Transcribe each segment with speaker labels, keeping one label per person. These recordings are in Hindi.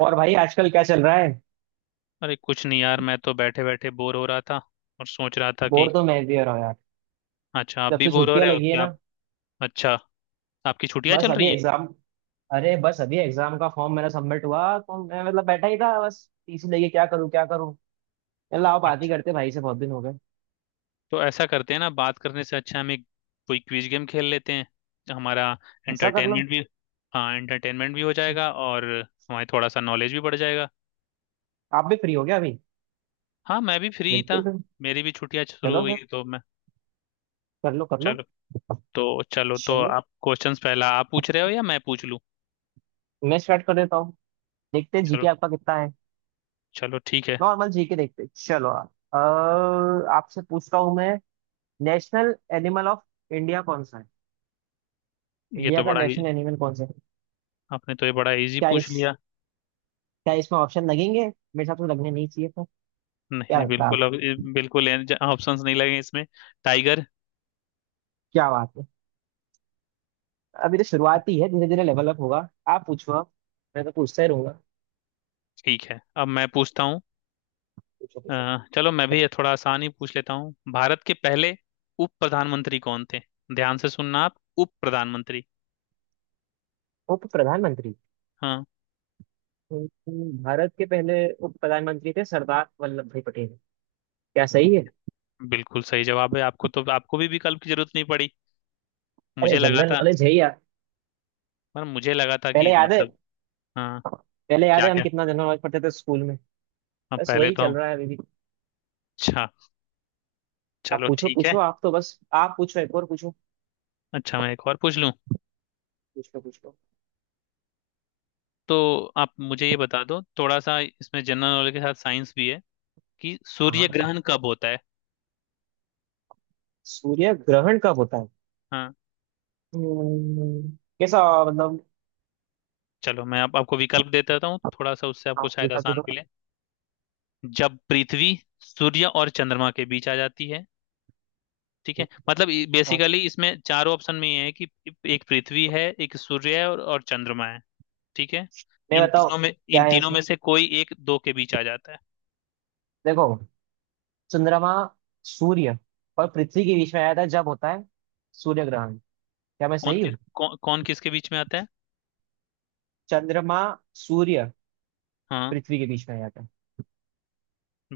Speaker 1: और भाई आजकल क्या चल रहा है?
Speaker 2: अरे कुछ नहीं यार। मैं तो बैठे बैठे बोर हो रहा था और सोच रहा था कि...
Speaker 1: बोर तो मैं भी हो रहा हूँ यार।
Speaker 2: अच्छा, आप
Speaker 1: जब
Speaker 2: भी
Speaker 1: से
Speaker 2: बोर हो
Speaker 1: छुट्टियां
Speaker 2: रहे हो
Speaker 1: लगी
Speaker 2: कि
Speaker 1: है
Speaker 2: आप...
Speaker 1: ना।
Speaker 2: अच्छा, आपकी छुट्टियां
Speaker 1: बस
Speaker 2: चल
Speaker 1: अभी
Speaker 2: रही हैं।
Speaker 1: एग्जाम। अरे बस अभी एग्जाम का फॉर्म मेरा सबमिट हुआ, तो मैं बैठा ही था, बस टीसी लेके क्या करूँ। चलो आप बात ही
Speaker 2: अच्छा,
Speaker 1: करते, भाई से बहुत दिन हो गए।
Speaker 2: तो ऐसा करते हैं ना, बात करने से अच्छा हम एक कोई क्विज गेम खेल लेते हैं। हमारा
Speaker 1: ऐसा कर लो।
Speaker 2: एंटरटेनमेंट भी... हाँ, एंटरटेनमेंट भी हो जाएगा और हमारी थोड़ा सा नॉलेज भी बढ़ जाएगा।
Speaker 1: आप भी फ्री हो गया अभी।
Speaker 2: हाँ, मैं भी फ्री ही था।
Speaker 1: बिल्कुल फिर।
Speaker 2: मेरी भी छुट्टियां शुरू हो
Speaker 1: चलो
Speaker 2: गई
Speaker 1: फिर,
Speaker 2: हैं, तो मैं...
Speaker 1: कर लो कर लो।
Speaker 2: चलो। तो चलो, तो
Speaker 1: चलो
Speaker 2: आप क्वेश्चंस पहला आप पूछ रहे हो या मैं पूछ लूँ?
Speaker 1: मैं स्टार्ट कर देता हूँ। देखते हैं
Speaker 2: चलो।
Speaker 1: जीके आपका कितना है।
Speaker 2: चलो ठीक है।
Speaker 1: नॉर्मल जीके देखते हैं। चलो आप आपसे पूछता हूँ मैं। नेशनल एनिमल ऑफ इंडिया कौन सा है?
Speaker 2: ये
Speaker 1: इंडिया
Speaker 2: तो
Speaker 1: का
Speaker 2: बड़ा ही...
Speaker 1: नेशनल एनिमल कौन सा है?
Speaker 2: आपने तो ये बड़ा इजी
Speaker 1: क्या
Speaker 2: पूछ
Speaker 1: इस
Speaker 2: लिया।
Speaker 1: क्या इसमें ऑप्शन लगेंगे? मेरे साथ तो लगने नहीं चाहिए था।
Speaker 2: नहीं
Speaker 1: क्या
Speaker 2: नहीं,
Speaker 1: लगता है
Speaker 2: बिल्कुल,
Speaker 1: आपको?
Speaker 2: अब बिल्कुल ऑप्शंस नहीं लगे इसमें। टाइगर।
Speaker 1: क्या बात है। अभी तो शुरुआत ही है, धीरे धीरे लेवल अप होगा। आप पूछो आप, मैं तो पूछता ही रहूंगा।
Speaker 2: ठीक है, अब मैं पूछता हूँ।
Speaker 1: पूछो
Speaker 2: अ,
Speaker 1: पूछो।
Speaker 2: चलो, मैं भी ये थोड़ा आसान ही पूछ लेता हूँ। भारत के पहले उप प्रधानमंत्री कौन थे? ध्यान से सुनना आप, उप प्रधानमंत्री।
Speaker 1: उप प्रधानमंत्री।
Speaker 2: हाँ।
Speaker 1: भारत के पहले उप प्रधानमंत्री थे सरदार वल्लभ भाई पटेल। क्या
Speaker 2: अरे,
Speaker 1: सही है?
Speaker 2: बिल्कुल सही जवाब है। आपको तो... आपको भी विकल्प की जरूरत नहीं पड़ी।
Speaker 1: अरे
Speaker 2: मुझे लगा
Speaker 1: जनरल
Speaker 2: था,
Speaker 1: नॉलेज है ही यार।
Speaker 2: पर मुझे लगा था
Speaker 1: पहले
Speaker 2: कि
Speaker 1: याद है?
Speaker 2: मतलब... हाँ।
Speaker 1: पहले याद
Speaker 2: क्या
Speaker 1: है हम
Speaker 2: क्या?
Speaker 1: कितना जनरल नॉलेज पढ़ते थे स्कूल में।
Speaker 2: अब
Speaker 1: बस
Speaker 2: पहले
Speaker 1: वही
Speaker 2: तो
Speaker 1: चल
Speaker 2: हम...
Speaker 1: रहा है अभी भी।
Speaker 2: अच्छा,
Speaker 1: आप
Speaker 2: चलो
Speaker 1: पूछो
Speaker 2: ठीक
Speaker 1: पूछो,
Speaker 2: है।
Speaker 1: आप तो बस आप पूछो, एक और पूछो।
Speaker 2: अच्छा, मैं एक और पूछ लूँ।
Speaker 1: पूछो पूछो।
Speaker 2: तो आप मुझे ये बता दो, थोड़ा सा इसमें जनरल नॉलेज के साथ साइंस भी है, कि
Speaker 1: हाँ
Speaker 2: सूर्य
Speaker 1: हाँ,
Speaker 2: ग्रहण कब होता है?
Speaker 1: सूर्य ग्रहण कब होता है?
Speaker 2: हाँ।
Speaker 1: हम्म, कैसा, मतलब?
Speaker 2: चलो, मैं आपको विकल्प दे देता हूँ थोड़ा सा, उससे आपको
Speaker 1: हाँ,
Speaker 2: शायद
Speaker 1: विकल्प दे
Speaker 2: आसान
Speaker 1: दो।
Speaker 2: मिले। जब पृथ्वी सूर्य और चंद्रमा के बीच आ जाती है। ठीक है,
Speaker 1: हाँ,
Speaker 2: मतलब बेसिकली इसमें चारों ऑप्शन में ये है कि एक पृथ्वी है, एक सूर्य है और चंद्रमा है। ठीक है।
Speaker 1: मैं
Speaker 2: इन
Speaker 1: बताओ,
Speaker 2: तीनों में...
Speaker 1: क्या
Speaker 2: इन
Speaker 1: है
Speaker 2: तीनों
Speaker 1: इसमें?
Speaker 2: में से कोई एक दो के बीच आ जाता है।
Speaker 1: देखो, चंद्रमा सूर्य और पृथ्वी के बीच में आया था जब, होता है सूर्य ग्रहण। क्या मैं सही हूँ?
Speaker 2: कौन किसके बीच में आता है?
Speaker 1: चंद्रमा, सूर्य,
Speaker 2: हाँ।
Speaker 1: पृथ्वी के बीच में आया था।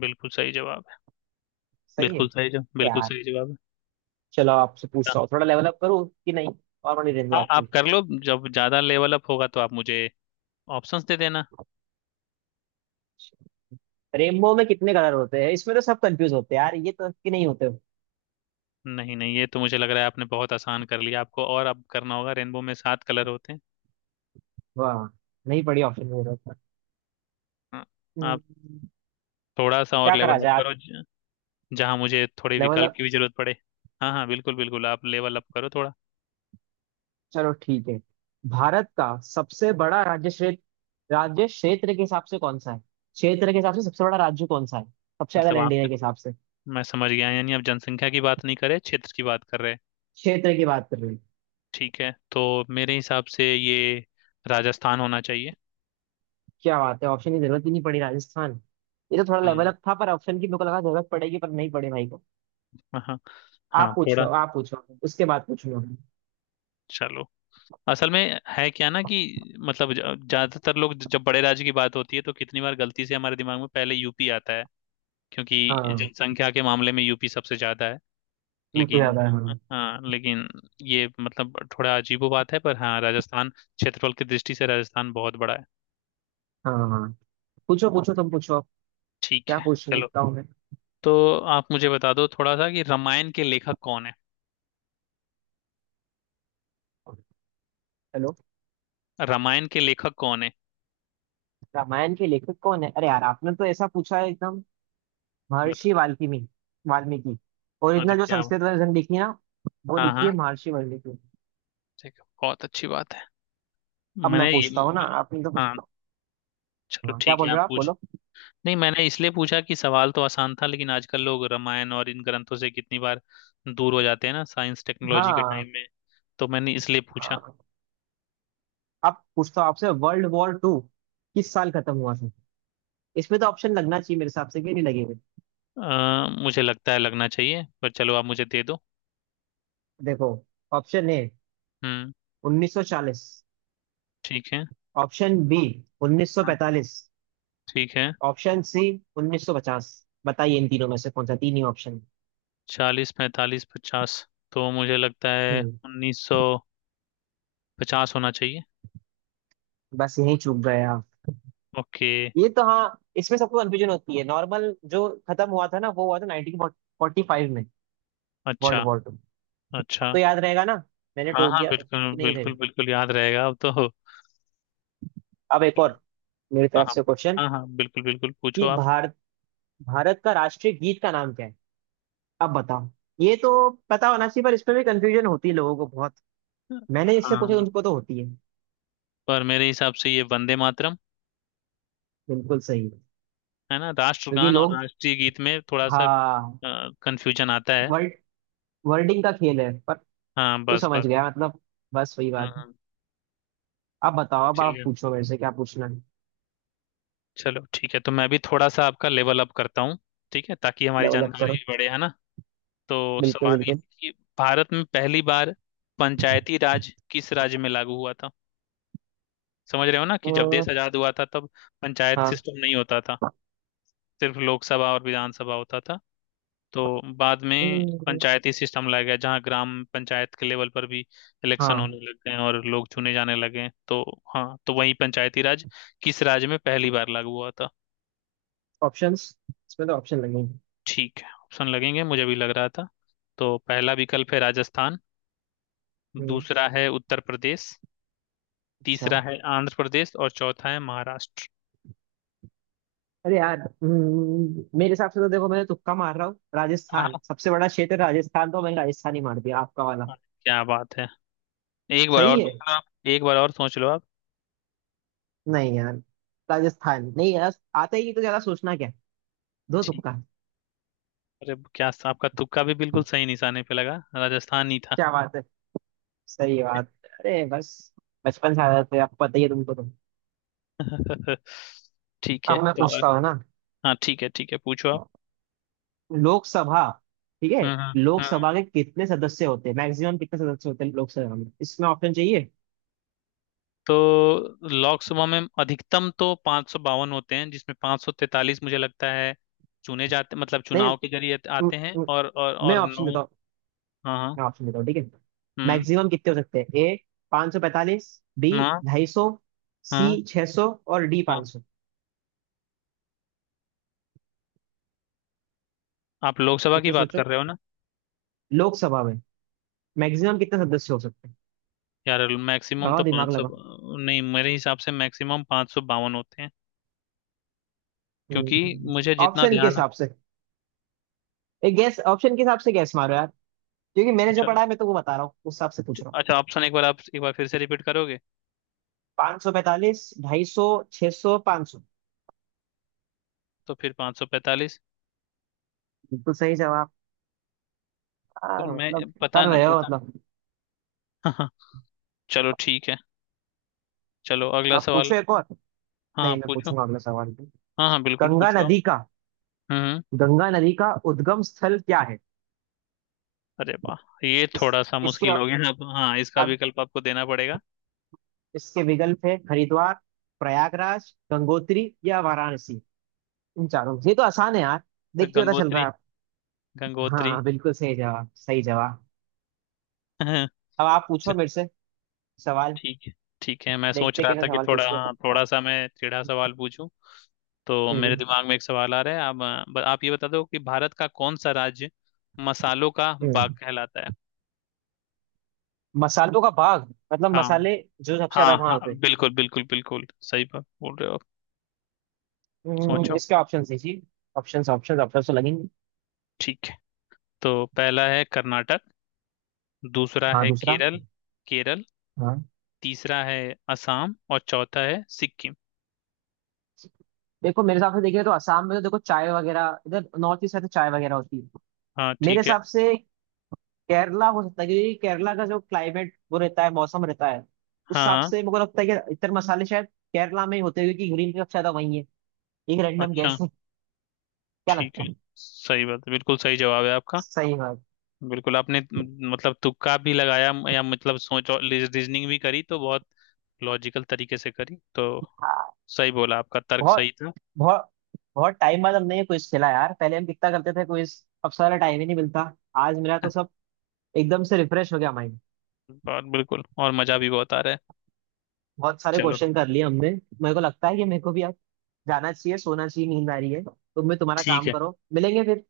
Speaker 2: बिल्कुल सही जवाब है।
Speaker 1: सही है
Speaker 2: बिल्कुल सही जवाब,
Speaker 1: तो
Speaker 2: बिल्कुल
Speaker 1: यार।
Speaker 2: सही जवाब है।
Speaker 1: चलो आपसे
Speaker 2: हाँ।
Speaker 1: पूछता हूँ, थोड़ा लेवल अप करूँ कि नहीं। और मनी रेनबो आपके
Speaker 2: आप
Speaker 1: लिए।
Speaker 2: कर लो, जब ज्यादा लेवल अप होगा तो आप मुझे ऑप्शंस दे देना।
Speaker 1: रेनबो में कितने कलर होते हैं? इसमें तो सब कंफ्यूज होते हैं यार, ये तो कि नहीं होते।
Speaker 2: नहीं नहीं, ये तो मुझे लग रहा है आपने बहुत आसान कर लिया, आपको और अब करना होगा। रेनबो में सात कलर होते हैं।
Speaker 1: वाह, नहीं पड़ी ऑप्शन में।
Speaker 2: हाँ। आप
Speaker 1: हम्म,
Speaker 2: थोड़ा सा और
Speaker 1: क्या करा
Speaker 2: लेवल अप
Speaker 1: जाए आप,
Speaker 2: करो, जहाँ मुझे थोड़े
Speaker 1: लेवल?
Speaker 2: विकल्प की भी जरूरत पड़े। हाँ हाँ, बिल्कुल बिल्कुल, आप लेवल अप करो थोड़ा।
Speaker 1: चलो ठीक है। भारत का सबसे बड़ा राज्य क्षेत्र के हिसाब से कौन सा है? क्षेत्र के हिसाब से सबसे बड़ा राज्य कौन सा है, सबसे ज्यादा
Speaker 2: मतलब
Speaker 1: लैंड एरिया
Speaker 2: आप...
Speaker 1: के हिसाब से?
Speaker 2: मैं समझ गया, यानी आप जनसंख्या की बात नहीं कर रहे, क्षेत्र की बात कर रहे हैं।
Speaker 1: क्षेत्र की बात कर रही।
Speaker 2: ठीक है, तो मेरे हिसाब से ये राजस्थान होना चाहिए।
Speaker 1: क्या बात है, ऑप्शन की जरूरत ही नहीं पड़ी, राजस्थान। ये तो थोड़ा लेवल
Speaker 2: हम्म।
Speaker 1: अप था पर ऑप्शन की मेरे को लगा जरूरत पड़ेगी, पर नहीं पड़े भाई को।
Speaker 2: हाँ हाँ। हाँ,
Speaker 1: आप पूछो
Speaker 2: थोड़ा...
Speaker 1: आप पूछो, उसके बाद पूछूंगा।
Speaker 2: चलो, असल में है क्या ना कि... मतलब ज्यादातर लोग जब बड़े राज्य की बात होती है तो कितनी बार गलती से हमारे दिमाग में पहले यूपी आता है, क्योंकि
Speaker 1: हाँ,
Speaker 2: जनसंख्या के मामले में यूपी सबसे ज्यादा है।
Speaker 1: ये तो
Speaker 2: लेकिन...
Speaker 1: ज्यादा है हाँ।
Speaker 2: हाँ, लेकिन ये मतलब थोड़ा अजीबो बात है, पर हाँ, राजस्थान क्षेत्रफल की दृष्टि से राजस्थान बहुत बड़ा है।
Speaker 1: हाँ हाँ। पूछो पूछो, तुम पूछो अब।
Speaker 2: ठीक
Speaker 1: क्या
Speaker 2: है।
Speaker 1: पूछ रही
Speaker 2: चलो,
Speaker 1: हूँ मैं।
Speaker 2: तो आप मुझे बता दो थोड़ा सा कि रामायण के लेखक कौन है?
Speaker 1: हेलो,
Speaker 2: रामायण के लेखक कौन है?
Speaker 1: रामायण के लेखक कौन है? अरे यार, आपने तो ऐसा पूछा है एकदम।
Speaker 2: बता।
Speaker 1: महर्षि वाल्मीकि। वाल्मीकि।
Speaker 2: हाँ जी,
Speaker 1: ओरिजिनल जो
Speaker 2: क्या?
Speaker 1: संस्कृत वर्जन लिखी है ना, वो
Speaker 2: हाँ
Speaker 1: लिखी है
Speaker 2: हाँ,
Speaker 1: महर्षि वाल्मीकि।
Speaker 2: ठीक है, बहुत अच्छी बात है।
Speaker 1: अब मैं
Speaker 2: मैंने ये...
Speaker 1: पूछता हूँ ना, आपने तो
Speaker 2: हाँ,
Speaker 1: पूछता
Speaker 2: चलो
Speaker 1: हूँ, क्या
Speaker 2: ठीक है,
Speaker 1: बोल रहे
Speaker 2: आप
Speaker 1: हो आप,
Speaker 2: पूछ...
Speaker 1: बोलो।
Speaker 2: नहीं, मैंने इसलिए पूछा कि सवाल तो आसान था, लेकिन आजकल लोग रामायण और इन ग्रंथों से कितनी बार दूर हो जाते हैं ना, साइंस टेक्नोलॉजी के
Speaker 1: हाँ
Speaker 2: टाइम में। तो मैंने इसलिए पूछा।
Speaker 1: हाँ। अब पूछता हूँ आपसे, वर्ल्ड वॉर टू किस साल खत्म हुआ था? इसमें तो ऑप्शन लगना चाहिए मेरे हिसाब से, कि नहीं लगेगा।
Speaker 2: मुझे लगता है लगना चाहिए, पर चलो आप मुझे दे दो।
Speaker 1: देखो, ऑप्शन ए
Speaker 2: हम्म।
Speaker 1: 1940,
Speaker 2: ठीक है।
Speaker 1: ऑप्शन बी
Speaker 2: हाँ,
Speaker 1: 1945,
Speaker 2: ठीक है।
Speaker 1: Option C 1950। बताइए इन तीनों में से कौन सा, तीन ही ऑप्शन।
Speaker 2: चालीस, पैंतालीस, पचास, तो मुझे लगता है
Speaker 1: हम्म
Speaker 2: 1950 होना चाहिए।
Speaker 1: बस यही चूक गए आप।
Speaker 2: ओके।
Speaker 1: ये तो हाँ, इसमें सबको कंफ्यूजन होती है नॉर्मल। जो खत्म हुआ था ना वो हुआ था 1945 में,
Speaker 2: अच्छा।
Speaker 1: World war two. अब
Speaker 2: अच्छा।
Speaker 1: तो याद रहेगा ना, मैंने
Speaker 2: हाँ
Speaker 1: टोक
Speaker 2: हाँ,
Speaker 1: दिया तो
Speaker 2: बिल्कुल
Speaker 1: कि नहीं
Speaker 2: बिल्कुल
Speaker 1: रहेगा।
Speaker 2: बिल्कुल याद रहेगा अब तो।
Speaker 1: अब एक
Speaker 2: चलो।
Speaker 1: और मेरी
Speaker 2: हाँ
Speaker 1: तरफ
Speaker 2: हाँ।
Speaker 1: से क्वेश्चन,
Speaker 2: हाँ हाँ बिल्कुल बिल्कुल, पूछो
Speaker 1: कि
Speaker 2: आप।
Speaker 1: भारत भारत का राष्ट्रीय गीत का नाम क्या है? अब बताओ। ये तो पता होना चाहिए पर इसमें भी कंफ्यूजन होती है लोगों को बहुत, मैंने इससे पूछा
Speaker 2: हाँ,
Speaker 1: उनको तो होती है।
Speaker 2: पर मेरे हिसाब से ये वंदे मातरम
Speaker 1: बिल्कुल सही है।
Speaker 2: है ना।
Speaker 1: क्योंकि
Speaker 2: राष्ट्रगान और
Speaker 1: लोग,
Speaker 2: राष्ट्रीय गीत में थोड़ा सा
Speaker 1: हाँ,
Speaker 2: कंफ्यूजन आता है।
Speaker 1: वर्ड वर्डिंग का खेल है पर,
Speaker 2: हाँ,
Speaker 1: तू
Speaker 2: बस
Speaker 1: समझ
Speaker 2: बस।
Speaker 1: गया मतलब, बस वही
Speaker 2: हाँ
Speaker 1: बात है।
Speaker 2: हाँ।
Speaker 1: अब बताओ, अब
Speaker 2: ठीक
Speaker 1: आप
Speaker 2: है,
Speaker 1: पूछो मेरे से क्या पूछना है।
Speaker 2: चलो ठीक है, तो मैं भी थोड़ा सा आपका लेवल अप करता हूँ। ठीक है, ताकि हमारी
Speaker 1: लेवल अप
Speaker 2: जानकारी
Speaker 1: करो।
Speaker 2: भी बढ़े, है ना। तो
Speaker 1: बिल्कुल
Speaker 2: सवाल ये
Speaker 1: बिल्कुल।
Speaker 2: है कि भारत में पहली बार पंचायती राज किस राज्य में लागू हुआ था? समझ रहे हो ना कि जब
Speaker 1: अ,
Speaker 2: देश आजाद हुआ था तब पंचायत
Speaker 1: हाँ।
Speaker 2: सिस्टम नहीं होता था, सिर्फ लोकसभा और विधानसभा होता था। तो बाद में
Speaker 1: हम्म,
Speaker 2: पंचायती सिस्टम लाया गया, जहाँ ग्राम पंचायत के लेवल पर भी इलेक्शन
Speaker 1: हाँ।
Speaker 2: होने लग गए हैं और लोग चुने जाने लगे हैं। तो हाँ, तो वही पंचायती राज किस राज्य में पहली बार लागू हुआ था?
Speaker 1: ऑप्शंस, इसमें तो ऑप्शन लगेंगे।
Speaker 2: ठीक है, ऑप्शन लगेंगे, मुझे भी लग रहा था। तो पहला विकल्प है राजस्थान,
Speaker 1: हम्म,
Speaker 2: दूसरा है उत्तर प्रदेश,
Speaker 1: अच्छा।
Speaker 2: तीसरा है आंध्र प्रदेश और चौथा है महाराष्ट्र।
Speaker 1: अरे यार, मेरे हिसाब से तो देखो, मैं तो तुक्का मार रहा हूँ, राजस्थान
Speaker 2: हाँ
Speaker 1: सबसे बड़ा क्षेत्र है, राजस्थान, तो मैंने राजस्थान ही मार दिया आपका वाला।
Speaker 2: हाँ, क्या बात है, एक बार और
Speaker 1: सही
Speaker 2: सोच
Speaker 1: है।
Speaker 2: लो आप, एक बार और सोच लो आप।
Speaker 1: नहीं यार, राजस्थान नहीं यार आता ही नहीं, तो ज्यादा सोचना क्या, दो
Speaker 2: ठीक।
Speaker 1: तुक्का।
Speaker 2: अरे क्या! आपका तुक्का भी बिल्कुल सही निशाने पे लगा, राजस्थान ही था।
Speaker 1: क्या बात है, सही बात है। अरे बस, बचपन से आदत है, अब पता ही है तुमको तो।
Speaker 2: ठीक है
Speaker 1: अब मैं
Speaker 2: तो...
Speaker 1: पूछता हूँ ना,
Speaker 2: हाँ ठीक है ठीक है, पूछो आप।
Speaker 1: लोकसभा, ठीक है?
Speaker 2: हम्म हम्म हम्म।
Speaker 1: लोकसभा के कितने सदस्य होते हैं, मैक्सिमम कितने सदस्य होते हैं लोकसभा में? इसमें ऑप्शन चाहिए?
Speaker 2: तो लोकसभा में अधिकतम तो 552 होते हैं, जिसमें 543 मुझे लगता है चुने जाते, मतलब
Speaker 1: नहीं,
Speaker 2: चुनाव के जरिए
Speaker 1: म-
Speaker 2: आते हैं,
Speaker 1: म-
Speaker 2: और और
Speaker 1: मैं
Speaker 2: और
Speaker 1: ऑप्शन
Speaker 2: नौ...
Speaker 1: देता हूँ,
Speaker 2: हाँ हाँ।
Speaker 1: मैं ऑप्शन देता हूँ ठीक है।
Speaker 2: हम्म।
Speaker 1: मैक्सिमम कितने हो सकते हैं? ए 545, बी
Speaker 2: हाँ
Speaker 1: 250,
Speaker 2: हाँ
Speaker 1: सी 600 और डी
Speaker 2: हाँ।
Speaker 1: 500।
Speaker 2: आप लोकसभा की
Speaker 1: सोचो
Speaker 2: बात
Speaker 1: सोचो,
Speaker 2: कर रहे हो ना?
Speaker 1: लोकसभा में मैक्सिमम कितने सदस्य हो सकते हैं।
Speaker 2: यार मैक्सिमम तो
Speaker 1: लगाओ दिमाग
Speaker 2: पाँच सौ...
Speaker 1: लगाओ।
Speaker 2: नहीं, मेरे हिसाब से मैक्सिमम 552 होते हैं क्योंकि
Speaker 1: हम्म,
Speaker 2: मुझे जितना
Speaker 1: ऑप्शन के
Speaker 2: ध्यान...
Speaker 1: हिसाब से, एक गैस ऑप्शन के हिसाब से गैस मारो यार, क्योंकि मैंने जो
Speaker 2: अच्छा,
Speaker 1: पढ़ा है मैं तो वो बता रहा हूँ, उस हिसाब से पूछ रहा।
Speaker 2: अच्छा, ऑप्शन एक बार आप एक बार फिर से रिपीट करोगे?
Speaker 1: 545, 250, 600, 500।
Speaker 2: तो फिर 545,
Speaker 1: बिल्कुल सही जवाब।
Speaker 2: फिर मैं...
Speaker 1: मतलब
Speaker 2: पता
Speaker 1: कर
Speaker 2: नहीं
Speaker 1: रहे हो
Speaker 2: पता।
Speaker 1: मतलब।
Speaker 2: हाँ हाँ, चलो ठीक है, चलो अगला
Speaker 1: आप
Speaker 2: सवाल।
Speaker 1: पूछो एक और।
Speaker 2: हाँ
Speaker 1: नहीं
Speaker 2: हाँ,
Speaker 1: मैं
Speaker 2: पूछो।
Speaker 1: पूछूंगा अगला सवाल भी।
Speaker 2: हाँ हाँ बिल्कुल,
Speaker 1: गंगा
Speaker 2: पूछो आप।
Speaker 1: नदी का
Speaker 2: हम्म हम्म।
Speaker 1: गंगा नदी का उद्गम स्थल क्या है?
Speaker 2: अरे वाह, ये
Speaker 1: इस
Speaker 2: थोड़ा सा
Speaker 1: इसके
Speaker 2: मुश्किल हो गया अब, हाँ, इसका
Speaker 1: अब
Speaker 2: विकल्प आपको देना पड़ेगा।
Speaker 1: इसके विकल्प है हरिद्वार, प्रयागराज, गंगोत्री या वाराणसी, इन चारों में से। ये तो आसान है यार, देख के पता चल रहा
Speaker 2: गंगोत्री।
Speaker 1: है आप। हाँ
Speaker 2: गंगोत्री।
Speaker 1: हाँ, बिल्कुल सही जवाब, सही जवाब।
Speaker 2: अच्छा।
Speaker 1: अब आप पूछो मेरे से सवाल।
Speaker 2: ठीक है। ठीक है, मैं सोच
Speaker 1: देखते हैं
Speaker 2: रहा
Speaker 1: कैसे
Speaker 2: था कि
Speaker 1: सवाल
Speaker 2: थोड़ा,
Speaker 1: पूछते
Speaker 2: हाँ, थोड़ा
Speaker 1: हो।
Speaker 2: सा मैं टेढ़ा सवाल पूछूं। तो मेरे
Speaker 1: हम्म,
Speaker 2: दिमाग में एक सवाल आ रहा है। आप... आप ये बता दो कि भारत का कौन सा राज्य मसालों का बाग
Speaker 1: हम्म।
Speaker 2: कहलाता है?
Speaker 1: मसालों का बाग मतलब
Speaker 2: हाँ।
Speaker 1: मसाले जो सबसे
Speaker 2: हाँ
Speaker 1: ज्यादा
Speaker 2: हाँ
Speaker 1: वहां पे।
Speaker 2: बिल्कुल बिल्कुल बिल्कुल, सही बात बोल रहे हो आप। सोचो।
Speaker 1: इसके ऑप्शन है जी। ऑप्शन ऑप्शन ऑप्शन तो लगेंगे।
Speaker 2: ठीक है, तो पहला है कर्नाटक, दूसरा
Speaker 1: हाँ
Speaker 2: है
Speaker 1: दूसरा,
Speaker 2: केरल, केरल,
Speaker 1: हाँ।
Speaker 2: तीसरा है असम और चौथा है सिक्किम।
Speaker 1: देखो मेरे हिसाब से, देखिए तो असम में तो देखो चाय वगैरह, इधर नॉर्थ ईस्ट है तो चाय वगैरह होती है।
Speaker 2: हाँ
Speaker 1: मेरे
Speaker 2: ठीक है।
Speaker 1: हिसाब से केरला हो सकता है, क्योंकि केरला का जो क्लाइमेट वो रहता है, मौसम रहता है, उस हिसाब
Speaker 2: हाँ हाँ।
Speaker 1: से मेरे को लगता है कि इतर मसाले शायद केरला में ही होते हैं, क्योंकि ग्रीन टी सबसे ज्यादा वही है। एक रैंडम
Speaker 2: अच्छा।
Speaker 1: गैस है। क्या
Speaker 2: ठीक
Speaker 1: लगता
Speaker 2: है,
Speaker 1: है?
Speaker 2: सही बात है, बिल्कुल सही जवाब है आपका।
Speaker 1: सही है।
Speaker 2: बिल्कुल, आपने मतलब तुक्का भी लगाया, या मतलब सोच और रीजनिंग भी करी, तो बहुत लॉजिकल तरीके से करी, तो सही बोला, आपका तर्क
Speaker 1: बहुत
Speaker 2: सही था।
Speaker 1: बहुत बहुत टाइम बाद हमने ये क्विज खेला यार, पहले हम कितना करते थे क्विज, अब सारा टाइम ही नहीं मिलता। आज मेरा तो सब एकदम से रिफ्रेश हो गया माइंड।
Speaker 2: और बिल्कुल, और मजा भी बहुत आ रहा है।
Speaker 1: बहुत सारे
Speaker 2: चलो
Speaker 1: क्वेश्चन कर लिए हमने। मेरे को लगता है कि मेरे को भी अब जाना चाहिए, सोना चाहिए, नींद आ रही है, तुम भी तुम्हारा
Speaker 2: ठीक
Speaker 1: काम
Speaker 2: है,
Speaker 1: करो, मिलेंगे फिर।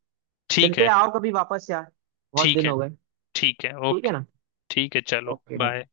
Speaker 2: ठीक
Speaker 1: मिलते
Speaker 2: है।
Speaker 1: हैं, आओ कभी वापस यार, बहुत
Speaker 2: ठीक
Speaker 1: दिन
Speaker 2: है,
Speaker 1: हो गए।
Speaker 2: ठीक है
Speaker 1: ठीक है
Speaker 2: ओके।
Speaker 1: ना?
Speaker 2: ठीक है, चलो
Speaker 1: ओके डन।
Speaker 2: बाय।